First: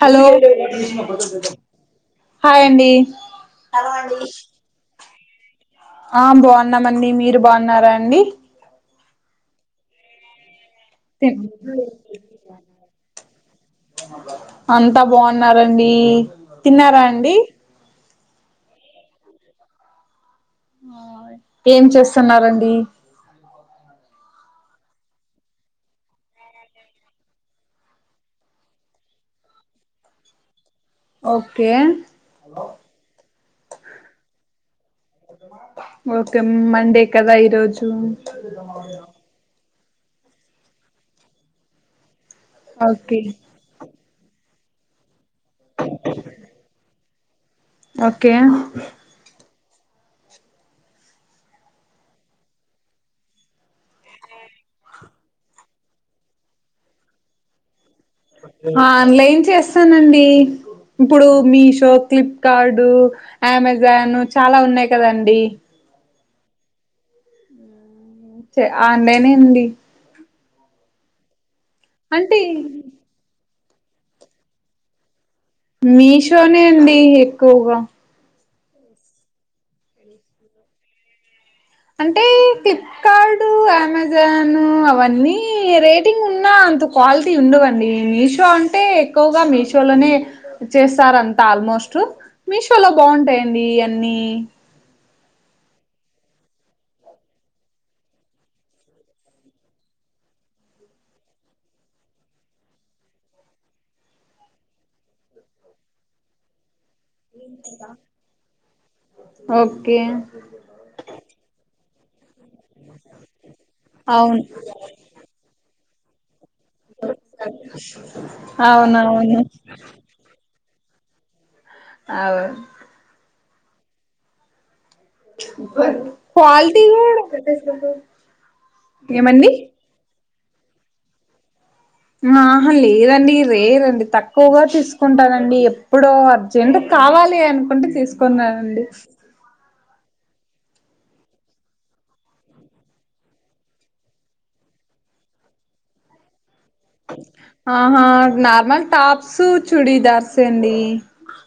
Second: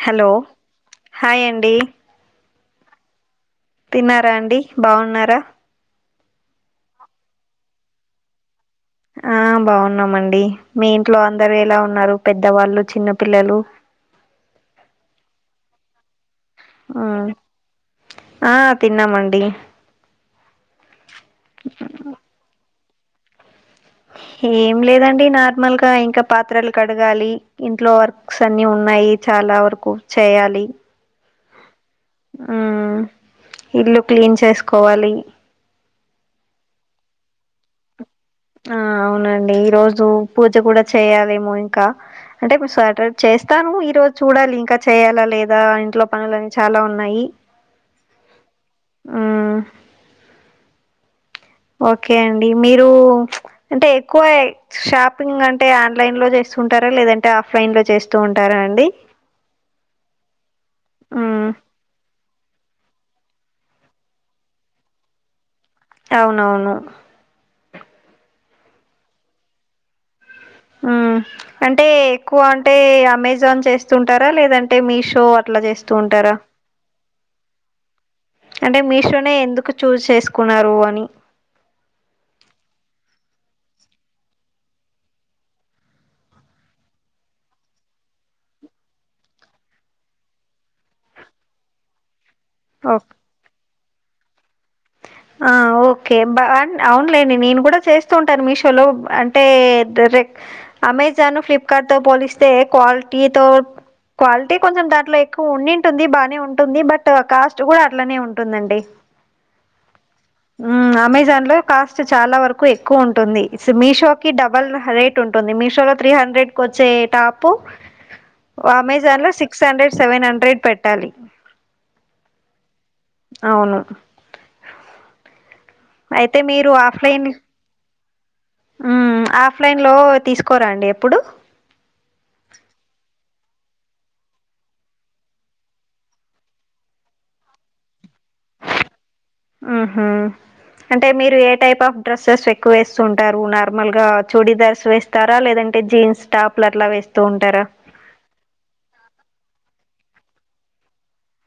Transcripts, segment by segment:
Hello hi అండి hi అండి తిన్నారా అండి బాగున్నారా ఆ బాగున్నామండి మీరు బాగున్నారా అండి ఆ బాగున్నామండి మీ ఇంట్లో అందరు ఎలా ఉన్నారు పెద్దవాళ్ళు చిన్న పిల్లలు అంతా బాగున్నారండి తిన్నారా అండి ఆ తిన్నామండి ఏం చేస్తున్నారండి ఏం లేదండి నార్మల్ గా ఇంకా పాత్రలు కడగాలి ఇంట్లో వర్క్స్ అన్ని ఉన్నాయి చాలా వరకు చేయాలి ఓకే ఉ ఇల్లు క్లీన్ చేసుకోవాలి ఓకే మండే కదా ఈరోజు ఆ అవునండి ఈ రోజు పూజ కూడా చేయాలేమో ఇంకా అంటే మీ సర్టడ్ ఓకే చేస్తా తాను ఈ రోజు చూడాలి ఇంకా చేయ్యాలా లేదా ఇంట్లో పనులు అన్నీ చాలా ఉన్నాయి ఓకే మ్మ్ ఓకే అండి మీరు అంటే ఎక్కువ షాపింగ్ అంటే ఆన్లైన్ లో చేస్తుంటారా లేదంటే ఆఫ్లైన్ లో చేస్ ఆన్లైన్ చేస్తానండి ఇప్పుడు మ్మ్ మీ షో క్లిప్ కార్డు అమెజాన్ చాలా ఉన్నాయి కదండి అవునవును ఆన్లైనే అండి ఆ అంటే ఎక్కువ అంటే అమెజాన్ చేస్తుంటారా లేదంటే మీషో అట్లా చేస్తూ ఉంటారా మీషోనే అండి ఎక్కువగా అంటే మీషోనే ఎందుకు చూజ్ చేసుకున్నారు అని అంటే క్లిప్ కార్డ్ అమెజాను అవన్నీ రేటింగ్ ఉన్నా అందుకు క్వాలిటీ ఉండవండి మీషో అంటే ఎక్కువగా మీషోలోనే చేస్తారంతా ఆల్మోస్ట్ మీషోలో ఓకే. బాగుంటాయండి అన్నీ ఆఓ ఓకే బా అవునులేండి నేను కూడా చేస్తూ ఉంటాను మీషోలో అంటే డేరెక్ట్ అమెజాను ఫ్లిప్కార్ట్తో పోలిస్తే క్వాలిటీతో క్వాలిటీ కొంచెం దాంట్లో ఎక్కువ ఉండింటుంది బాగానే ఉంటుంది బట్ కాస్ట్ కూడా అట్లానే ఉంటుందండి ఓకే అమెజాన్ లో కాస్ట్ చాలా వరకు ఎక్కువ ఉంటుంది మీషో కి అవును డబల్ రేట్ ఉంటుంది మిషోలో త్రీ హండ్రెడ్ కీ వచ్చే టాప్ అమెజాన్ లో అవునవును సిక్స్ హండ్రెడ్ సెవెన్ హండ్రెడ్ పెట్టాలి అవు అవును అయితే మీరు క్వాల్టీ కూడ ఊమ్ ఆఫ్లైన్ లో తీసుకోరా అండి ఎప్పుడు ఆహ లేదండి రేర్ అండి తక్కువగా తీసుకుంటానండి ఎప్పుడో [unintelligible] కావాలి అనుకుంటే తీసుకున్నానండి ఆహా అంటే మీరు ఏ టైప్ ఆఫ్ డ్రెస్సెస్ ఎక్కువేస్తుంటారు నార్మల్గా చూడీదర్స్ వే స్తారా లేదంటే జీన్స్ టాప్లు అట్లా వేస్తూ ఉంటారా అహా నార్మల్ టాప్స్ చుడీదార్స్ అండి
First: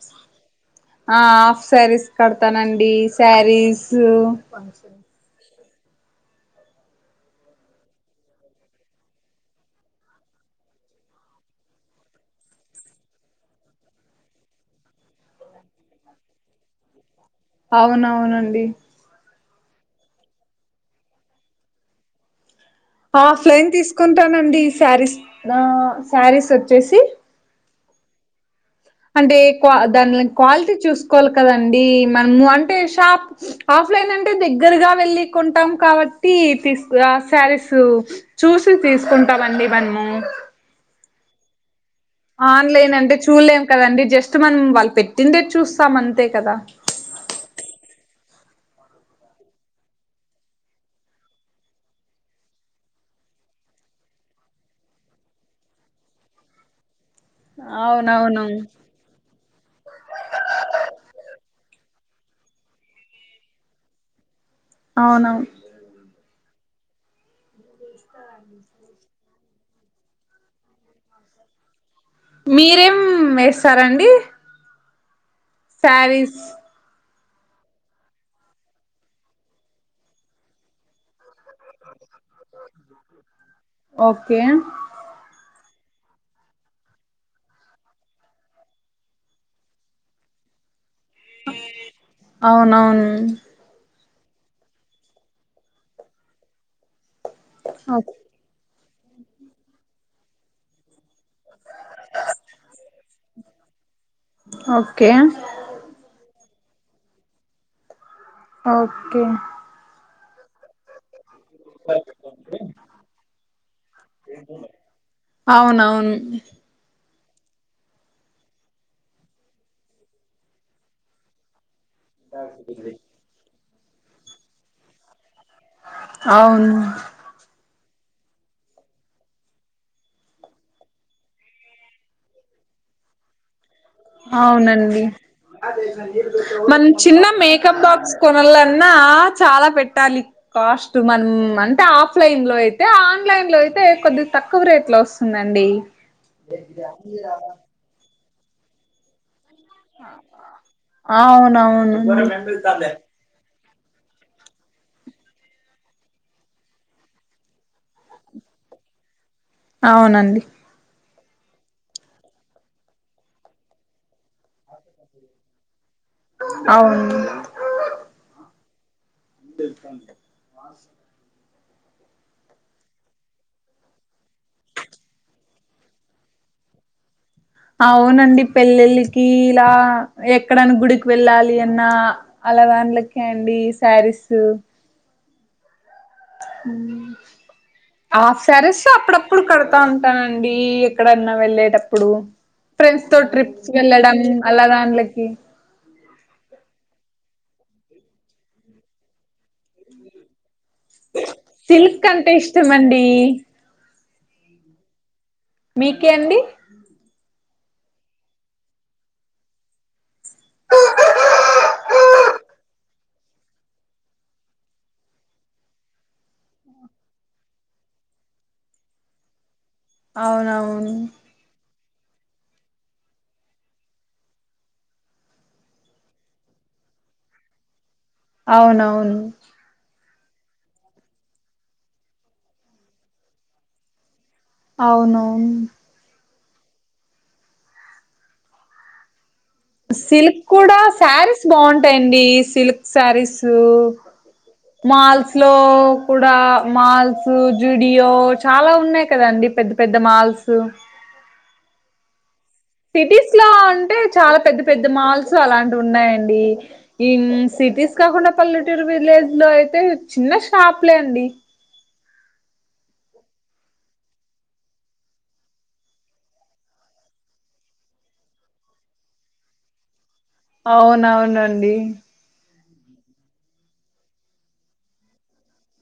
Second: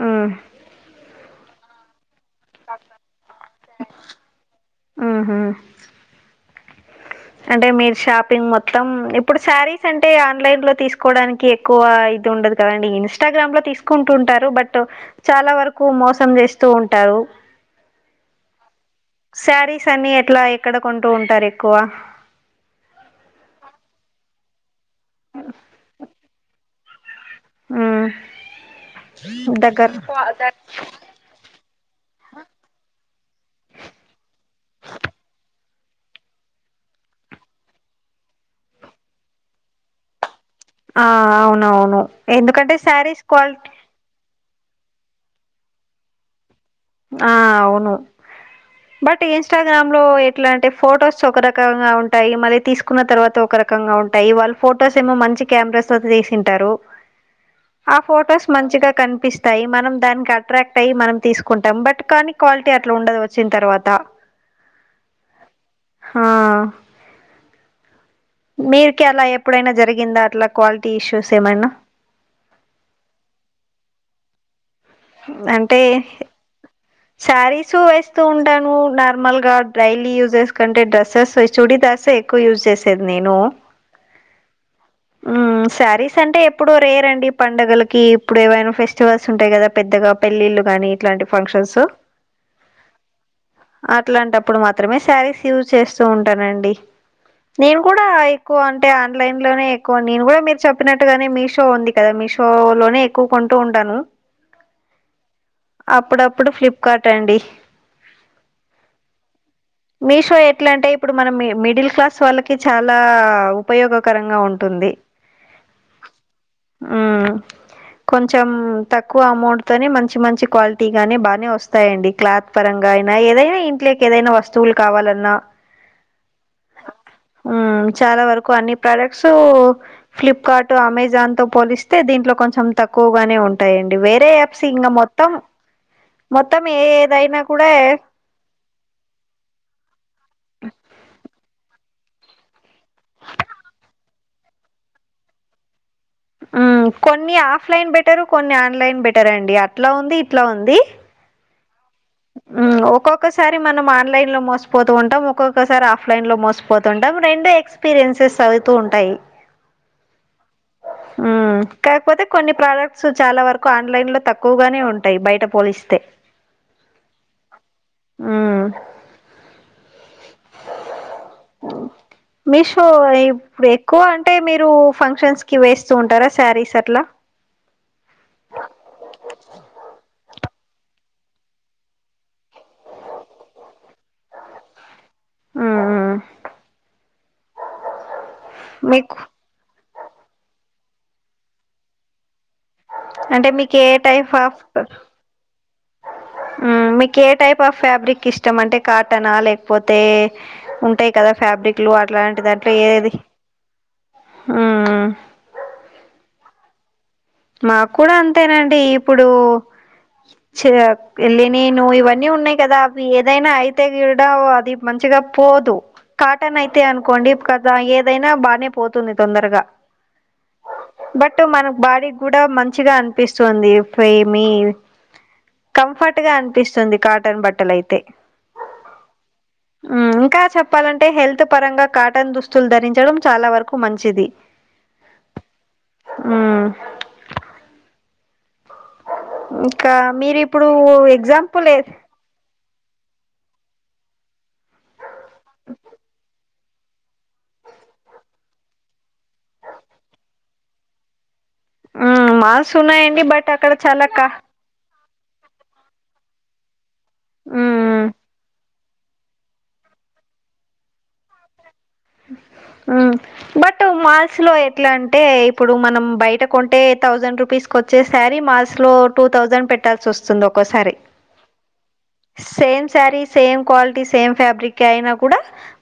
ఆ ఆ హాఫ్ సారీస్ కడ్తానండి సారీస్ ఆహా అంటే మీరు షాపింగ్ మొత్తం ఇప్పుడు సారీస్ అంటే ఆన్లైన్లో తీస్కోడానికి ఎ క్కువ ఐతే ఉండదు కదండి ఇన్స్టగ్రామ్లో తీసుకుంటూ ఉంటారు బట్ చాలా వరకు మోసం చేస్తూ ఉంటారు అవునవునండి సారీస్ అన్ని ఎట్లా ఎక్కడ కొంటూ ఉంటారు ఎక్కువ ఆఫ్లైన్ తీసుకుంటానండి సారీస్ సారీస్ వచ్చేసి ఆ అంటే క్వా దాన్ల క్వాలిటీ చూసుకోవాల్కదండి మనము అంటే షాప్ ఆఫ్లైన్ అంటే దగ్గిరగా వెళ్ళి కొంటాం కాబట్టి తీసుకుర్ర సారీస్ చూసి తీసుకుంటామండి మనము ఆ అవునవును ఎందుకంటే ఆన్లైన్ అంటే శారీస్ చూళ్ళేం క్వాలిటీ కదండి జస్ట్ మనం వాళ్ళు పెట్టిందే చూస్తాం అంతే కదా ఆ అవును బట్ ఇన్స్టగ్రామ్లో ఎట్లా అంటే ఫొటోస్ ఒక రకంగా ఉంటాయి మళ్ళీ తీసుకున్న తర్వాత ఒక ర కంగా ఉంటాయి వాళ్ళు ఫొటోస్ ఏమో మంచి కెమెరాస్తో తీసింటారు ఆ అవునవును ఫొటోస్ మంచిగా కనిపిస్తాయి మనం దానికి అట్రాక్ట్ అయి మనం తీస్కు కుంటాం బట్ కానీ క్వాలిటీ అట్లా ఉండదు వచ్చిన తర్వాత అవునవును ఆ మీర్కి అలా ఎప్పుడైనా జరిగిందా అట్లా క్వాలిటీ ఇష్యూస్ ఏమైనా మీరేం ఏస్తారండి అంటే సారీస్ వేస్తూ ఉంటాను నార్మల్గా డైలీ యూజర్స్ కంటే డ్రెసెస్ వేస్ చుడిదార్స్ ఎ క్కువ యూజ్ చేసేది నేను ఓకే ఉం సారీస్ అంటే ఎప్పుడు రేర్ అండి పండగలకి ఇప్పుడు ఏమైనా ఫెస్టివల్స్ ఉంటయి కదా పెద్దగా పెళ్ళిలు గానీ ఇట్లాంటి ఫంక్షన్స్ అవునవును అట్లాంటప్పుడు మాత్రమే సారీస్ యూజ్ చేస్తూ ఉంటానండి నేను కూడా క్కువ అంటే ఆన్లైన్ లోనే ఎక్కువ నేను కూడా మీరు చెప్పినట్టుగానే మీషో ఉంది కద మీషో లోనే కొంటూ ఉంటాను ఓకే అప్పుడప్పుడు ఫ్లిప్కార్ట్ అండి ఓకే మీషో ఎట్లా అంటే ఇప్పుడు మనం మిడిల్ క్లాస్ వాళ్ళకి చాలా ఉపయోగకరంగా ఉంటుంది అవునవును ఉ కొంచెం తక్కువ అమౌంట్ తోనే మంచి మంచి క్వాలిటీగానే బానే వస్తాయండి క్లాత్ పరంగా అయినా ఏదైనా ఇంట్లోకి ఏదైనా వస్తువులు కావాలన్నా అవును ఉ చాలా వరకు అన్ని ప్రోడక్ట్స్ఊ ఫ్లిప్కార్ట్ అమెజాన్ తో పోలిస్తే దీంట్లో కొంచెం తక్కువగానే ఉంటాయండి వేరే యాప్స్ ఇంకా అవునండి మొత్తం మొత్తం ఏ ఏదైనా కూడా కొనలన్నా చాలా పెట్టాలి కాస్ట్ మనం అంటే ఆఫ్లైన్ లో అయితే ఆన్లైన్ లో అయితే కొద్ది తక్కువ రేట్లో వస్తుంది తుదండి కొన్ని ఆఫ్లైన్ బెటర్ కొన్ని ఆన్లైన్ బెటర్ అండి అట్లా ఉంది ఇట్లా ఉంది ఆ అవున అవును ఒక్కసారి మనం ఆన్లైన్ లో మోసిపోతూ ఉంటాం ఒక్కొక్కసారి ఆఫ్లైన్ లో మోసిపోతుంటాం రెండో ఎక్స్ ఎక్స్పీరియన్సెస్ అవుతూ ఉంటాయి అవునండి ఆ కాకపోతే కొన్ని ప్రోడక్ట్స్ చాలా వరకు ఆన్లైన్ లో తక్కువగానే ఉంటాయి బయట పోలిస్తే అవును హ్మ్మ్ [unintelligible] మాస్ మీషో ఏ ఎక్కువ అంటే మీరు ఫంక్షన్స్ కి వేస్తూ ఉంటారా శారీస్ అట్లా అవునండి పెళ్లిళ్ళకి ఇలా ఎక్కడనా గుడికి వెళ్ళాలి అన్న అలావాన్లకే అండి శారీస్ హ్మ్మ్ హ్మ్మ్ ఆఫ్ సారస్ మీకు అప్పుడప్పుడు కడ్తా అంతానండి ఎక్కడన్నా వెళ్ళేటప్పుడు ఫ్రెండ్స్ తో అంటే ట్రిప్స్ మీకు ఏ వెళ్ళడం టైప్ ఆఫ్ అలా దాంలోకి మీకు ఏ టైప్ ఆఫ్ ఫ్యాబ్రిక్ ఇష్టం అంటే కాటనా లేకపోతే ఉంటాయి కదా ఫ్యాబ్రిక్లు సిల్క్ అంటే అట్లాంటి ఇష్టం దాంట్లో అండి ఏది మీకే అండి మాకు కూడా అంతేనండి ఇప్పుడు చ వెళ్ళిన నువ్వు ఇవన్నీ ఉన్నాయి కదా అ ఏదైనా అయితే కూడా అది మంచిగా పోదు కాటన్ అయితే అనుకోండి కద ఏదైనా బానే పోతుంది తొందరగా అవునవును బట్ మనకు బాడీ కూడా మంచిగా అనిపిస్తుంది ప్రేమి కంఫర్ట్ గా అనిపిస్తుంది కాటన్ బట్టల అయితే అవునవును అ ఇంకా చెప్పాలంటే హెల్త్ పరంగా కాటన్ దుస్తులు ధరించడం చాలా వరకు మంచిది అవును ఉమ్మ్ అ సిల్క్ కూడా సారీస్ బాగుంటాయండి సిల్క్ సారీసూ మాల్స్‌లో కూడా మాల్స్ జుడియో చాలా ఉన్నాయి కదండి పెద్ద పెద్ద మాల్స్ ఆ మాల్ సిటీస్లో అంటే చాలా పెద్ద పెద్ద మాల్స్ అలాంటి ఉన్నాయండి ఈ సిటీస్ ఉమ్ కాకుండా పల్లె టూరు విలేజ్‌లో అయితే చిన్న షాపులే అండి అ బట్ మాల్స్‌లో ఎట్లా అంటే ఇప్పుడు మనం బయట కొంటే థౌసండ్ రూపీస్ కొచ్చే శారి మాల్స్‌లో టూ థౌజండ్ పెట్టాల్సి వస్తుంది ఒక్కోసారి అవునవునండి same sari same quality same fabric అయినా కూడా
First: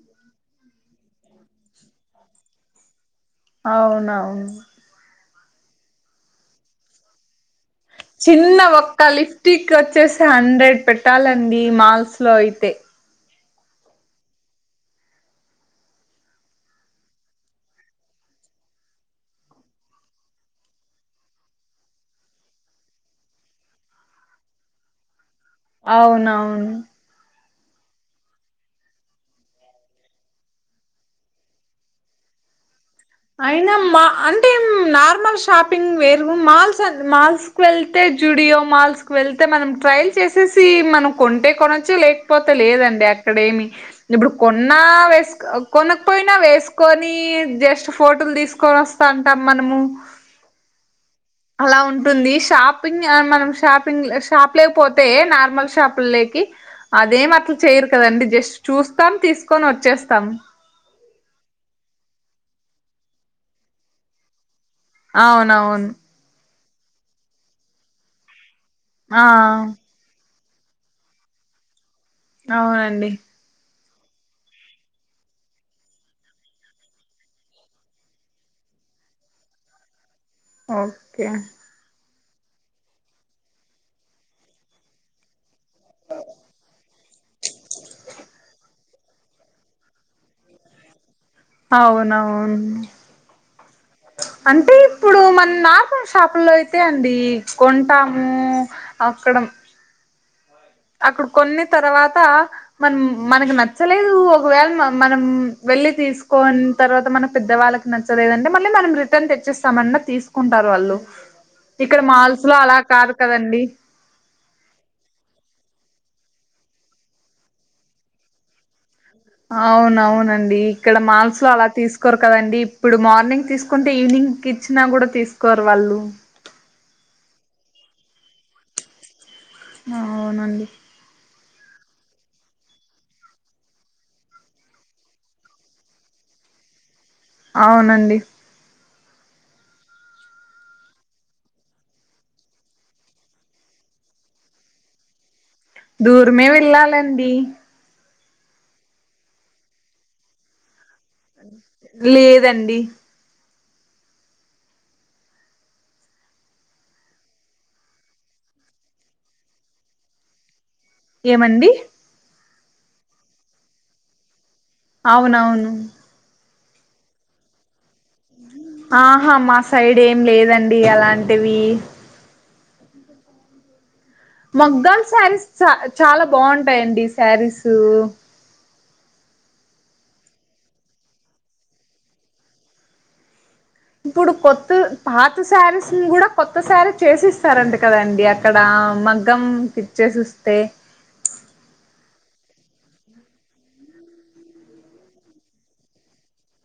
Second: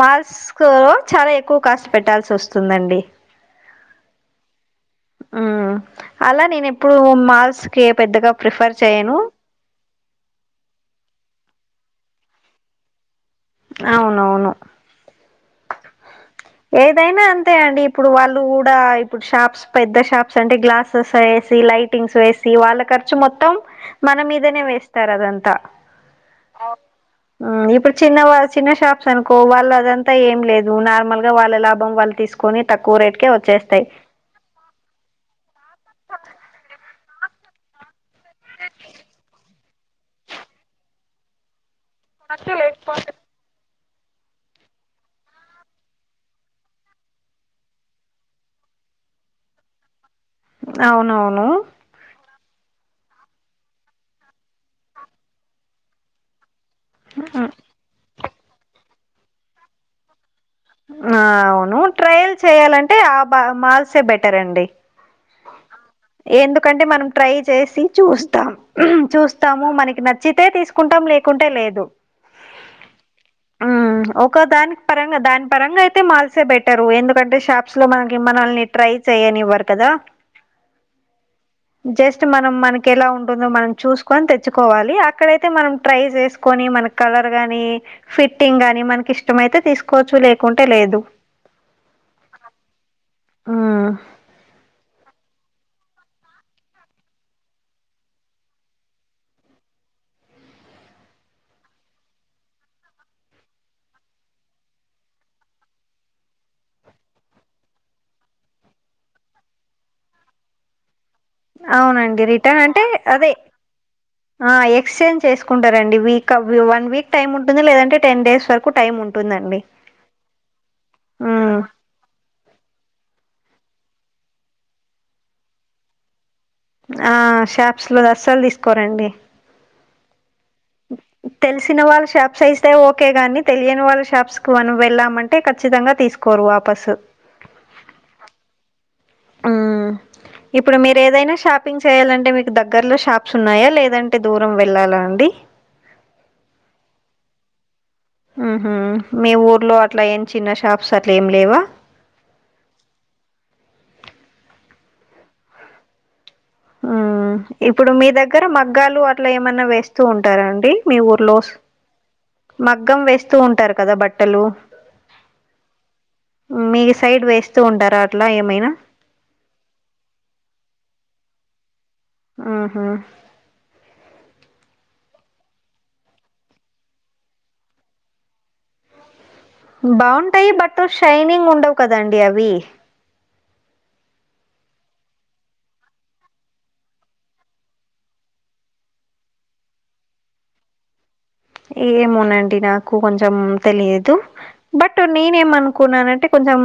మాల్స్కో చాలా ఎక్కువ కాస్ట్ పెట్టాల్సి వస్తుందండి అవునవును ఉమ్మ్ అలా నేను ఎప్పుడు మాల్స్‌కి పెద్దగా ప్రిఫర్ చెయ్యను టిక్ వచ్చేసి హండ్రెడ్ పెట్టాలండి మాల్స్లో అయితే అవునవును ఏదైనా అంతే అండి ఇప్పుడు వాళ్ళు కూడా ఇప్పుడు షాప్స్ పెద్ద షాప్స్ అంటే గ్లాసెస్ అయెసి లైటింగ్స్ వేసి వాళ్ళా ఖర్చు మొత్తం మన మీదనే వేస్తారు అదంతా అవునవును ఆ ఇప్పుడు చిన్న చిన్న షాప్స్ అనుకో వాళ్ళు అదంతా ఏం లేదు నార్మల్ గ వాళ్ళ లాభం వాళ్ళు తీసుకొని తక్కువ రేట్ అయినా మా అం [inaudible] నార్మల్ షాపింగ్ వేరు మాల్స్ అ మాల్స్‌కు వెళ్తే జుడియో మాల్స్ వెళ్తే మనం ట్రయిల్ చేసేసి మనం కొంటే కొనొచ్చు లేకపోతే లేదండి అ క్కడేమి ఇప్పుడు కొన్నా వేస్క్ కొనకపోయినా వేసుకొని జస్ట్ ఫోటలు తీసుకొని వస్తాంటం మనము అవునవును ఆ ఉంటుంది షాపింగ్ మనం షాపింగ్ షాప్ లేకపోతే నార్మల్ షాపుల్లేకి అదేం ఉమ్, అట్లా చేయరు కదండి జస్ట్ చూస్తాం తీసుకొని వచ్చేస్తాం ఆ అవును ట్రయిల్ చేయాలంటే ఆ బా మాల్సే బెటర్ అండి అవునవును ఎందుకంటే మనం ట్రై చేసి చూస్తాం ఆ చూస్తాము మనకి న చ్చితే తీసుకుంటాం లేకుంటే లేదు అవునండి ఉమ్మ్ ఒక దానికి పరంగా దాని పరంగా అయితే మాల్సే బెటరు ఎందుకంటే షాప్స్‌లో మనకి మనల్ని ట్రై చేయ్యనివ్వరు కదా [inaudible] ఓకే జస్ట్ మనం మనకి ఎలా ఉంటుందో మనం చూసుకొని తెచ్చుకోవాలి అక్కడైతే మనం ట్రై చేసుకొని మన కలర్ గాని ఫిట్టింగ్ గాని మనకి ఇష్టమైతే తీసుకోవచ్చు లేకుంటే లేదు ఔనవ్ ను మ్మ్ అంటే ఇప్పుడూ మన నార్మల్ షాపుల్లో అయితే అండీ కొంటామూ ఆక్కడం అక్కడ్ కొన్ని తర్వాతా మనం మనకి నచ్చలేదూ ఒకవేళ మనం వెళ్ళి తీసుకోన్ తర్వాత మన పెద్దవాళ్ళక్ నచ్చలేదంటే మళ్ళీ మనం రిటర్న్ తెచ్చిస్తామన్నా తీసుకుంటార్ వాళ్ళు ఇక్కడ అవునండి మాల్స్ లో రిటర్న్ అలా అంటే కాదు అదే కదండి ఆ ఎక్స్చేంజ్ చేసుకుంటరండి వీక్ అవ్యూ వన్ వీక్ టైమ్ ఉంటుంది లేదంటే టెన్ డేస్ వరకు టైం ఉంట్ ఔనవునండీ ఇక్కడ మాల్స్ లో మ్మ్ అలా తీస్కు కొర్ కదండీ ఇప్పుడు మార్నింగ్ తీసుకుంటే ఈవినింగ్ కిచ్చినా గుడ తీసుకోర్ వాళ్ళు ఆ షాప్స్ లోది అస్సల్ దీస్కోరండి ఆ ఔనండి ఓకే [unintelligible] తెల్సిన వాళ్ళ షాప్స్ అయిస్తే ఓకే గానీ తెలియని వాళ్ళ షాప్స్ కు మనం వెళ్ళామంటే ఖచ్చితంగా తీస్కు కోరు వాపసు ఔనండి ఆ ఇప్పుడు మీరేదైనా షాపింగ్ చేయాలంటే మీక్ దగ్గర్ లో షాప్స్ ఉన్నాయా లేదంటే దూరం వెళ్ళాలా అండి దూర్ మే వెళ్ళాలండీ ఉహు మీ ఊర్లో అట్ల ఏం చిన్న షాప్స్ అట్లేం లేవ లేదండి ఉమ్ ఇప్పుడు మీ దగ్గర మగ్గాలు అట్ల ఏమన్న వేస్తూ ఉంటారా అండి మీ ఊర్లోస్ ఏమండి మగ్గం వేస్తూ ఉంటార్ కదా బట్టలు ఔనవును మీ సైడ్ వేస్తూ ఉండారా అట్లా ఏమైనా ఆహా మా సైడ్ ఏం లేదండీ అలాంటివీ ఆహా మగ్గాల్ స్యారీస్ చ చాలా బావుంటాయండి స్యారీసూ బావుంటయ్ బట్టు షైనింగ్ ఉండవు కదండి అవీ ఇప్పుడు కొత్తు పాత స్యారీస్ ని గుడ కొత్త స్యారీస్ చేసిస్తారంట కదండి అక్ క్కడా మగ్గం ఫిట్ చేసిస్తే ఏమోనండి నాకు కొంచెం తెలియదు బట్ నేనేమనుకున్నానంటే కొంచెం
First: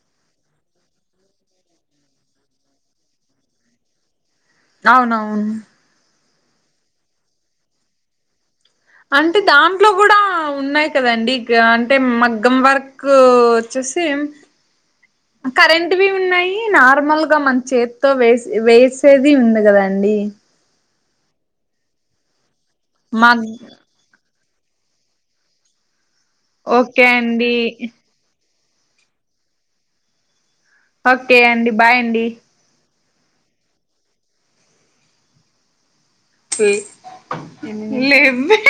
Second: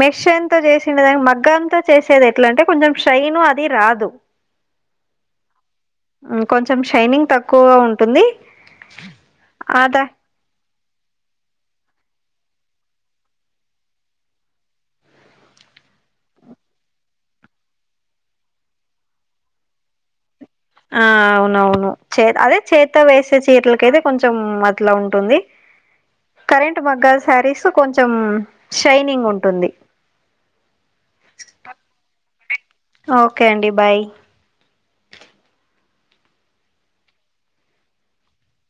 మెషన్తో చేసిండే దానిక్ మగ్గంతో చేసేదెట్లా అంటే కొంచెం షైనూ అదీ రాదు ఔనవున్ కొంచెం షైనింగ్ తక్కువగా ఉంటుంది అంటే దాంట్లో అదా గుడా ఉన్నాయ్ కదండి యా అంటే మగ్గం వర్కూ వచ్చేసీమ్ [unintelligible] కరెంటువీ ఉన్నయీ నార్మల్ గ మన చేత్తో వేస్ వేసేదీ ఉంది గదండీ ఆ ఔనవును చేద్ అదే చేత్తో మా వేసే చీర్లకైతే కొంచం అట్ల ఉంటుంది కరెంట్ ఓకే మగ్గాల్ అండి శ్యారీస్ కొంచం షైనింగ్ ఉంటుంది ఓకే అండి బాయ్ అండి ఓకే అండి బాయ్ లెవ్వే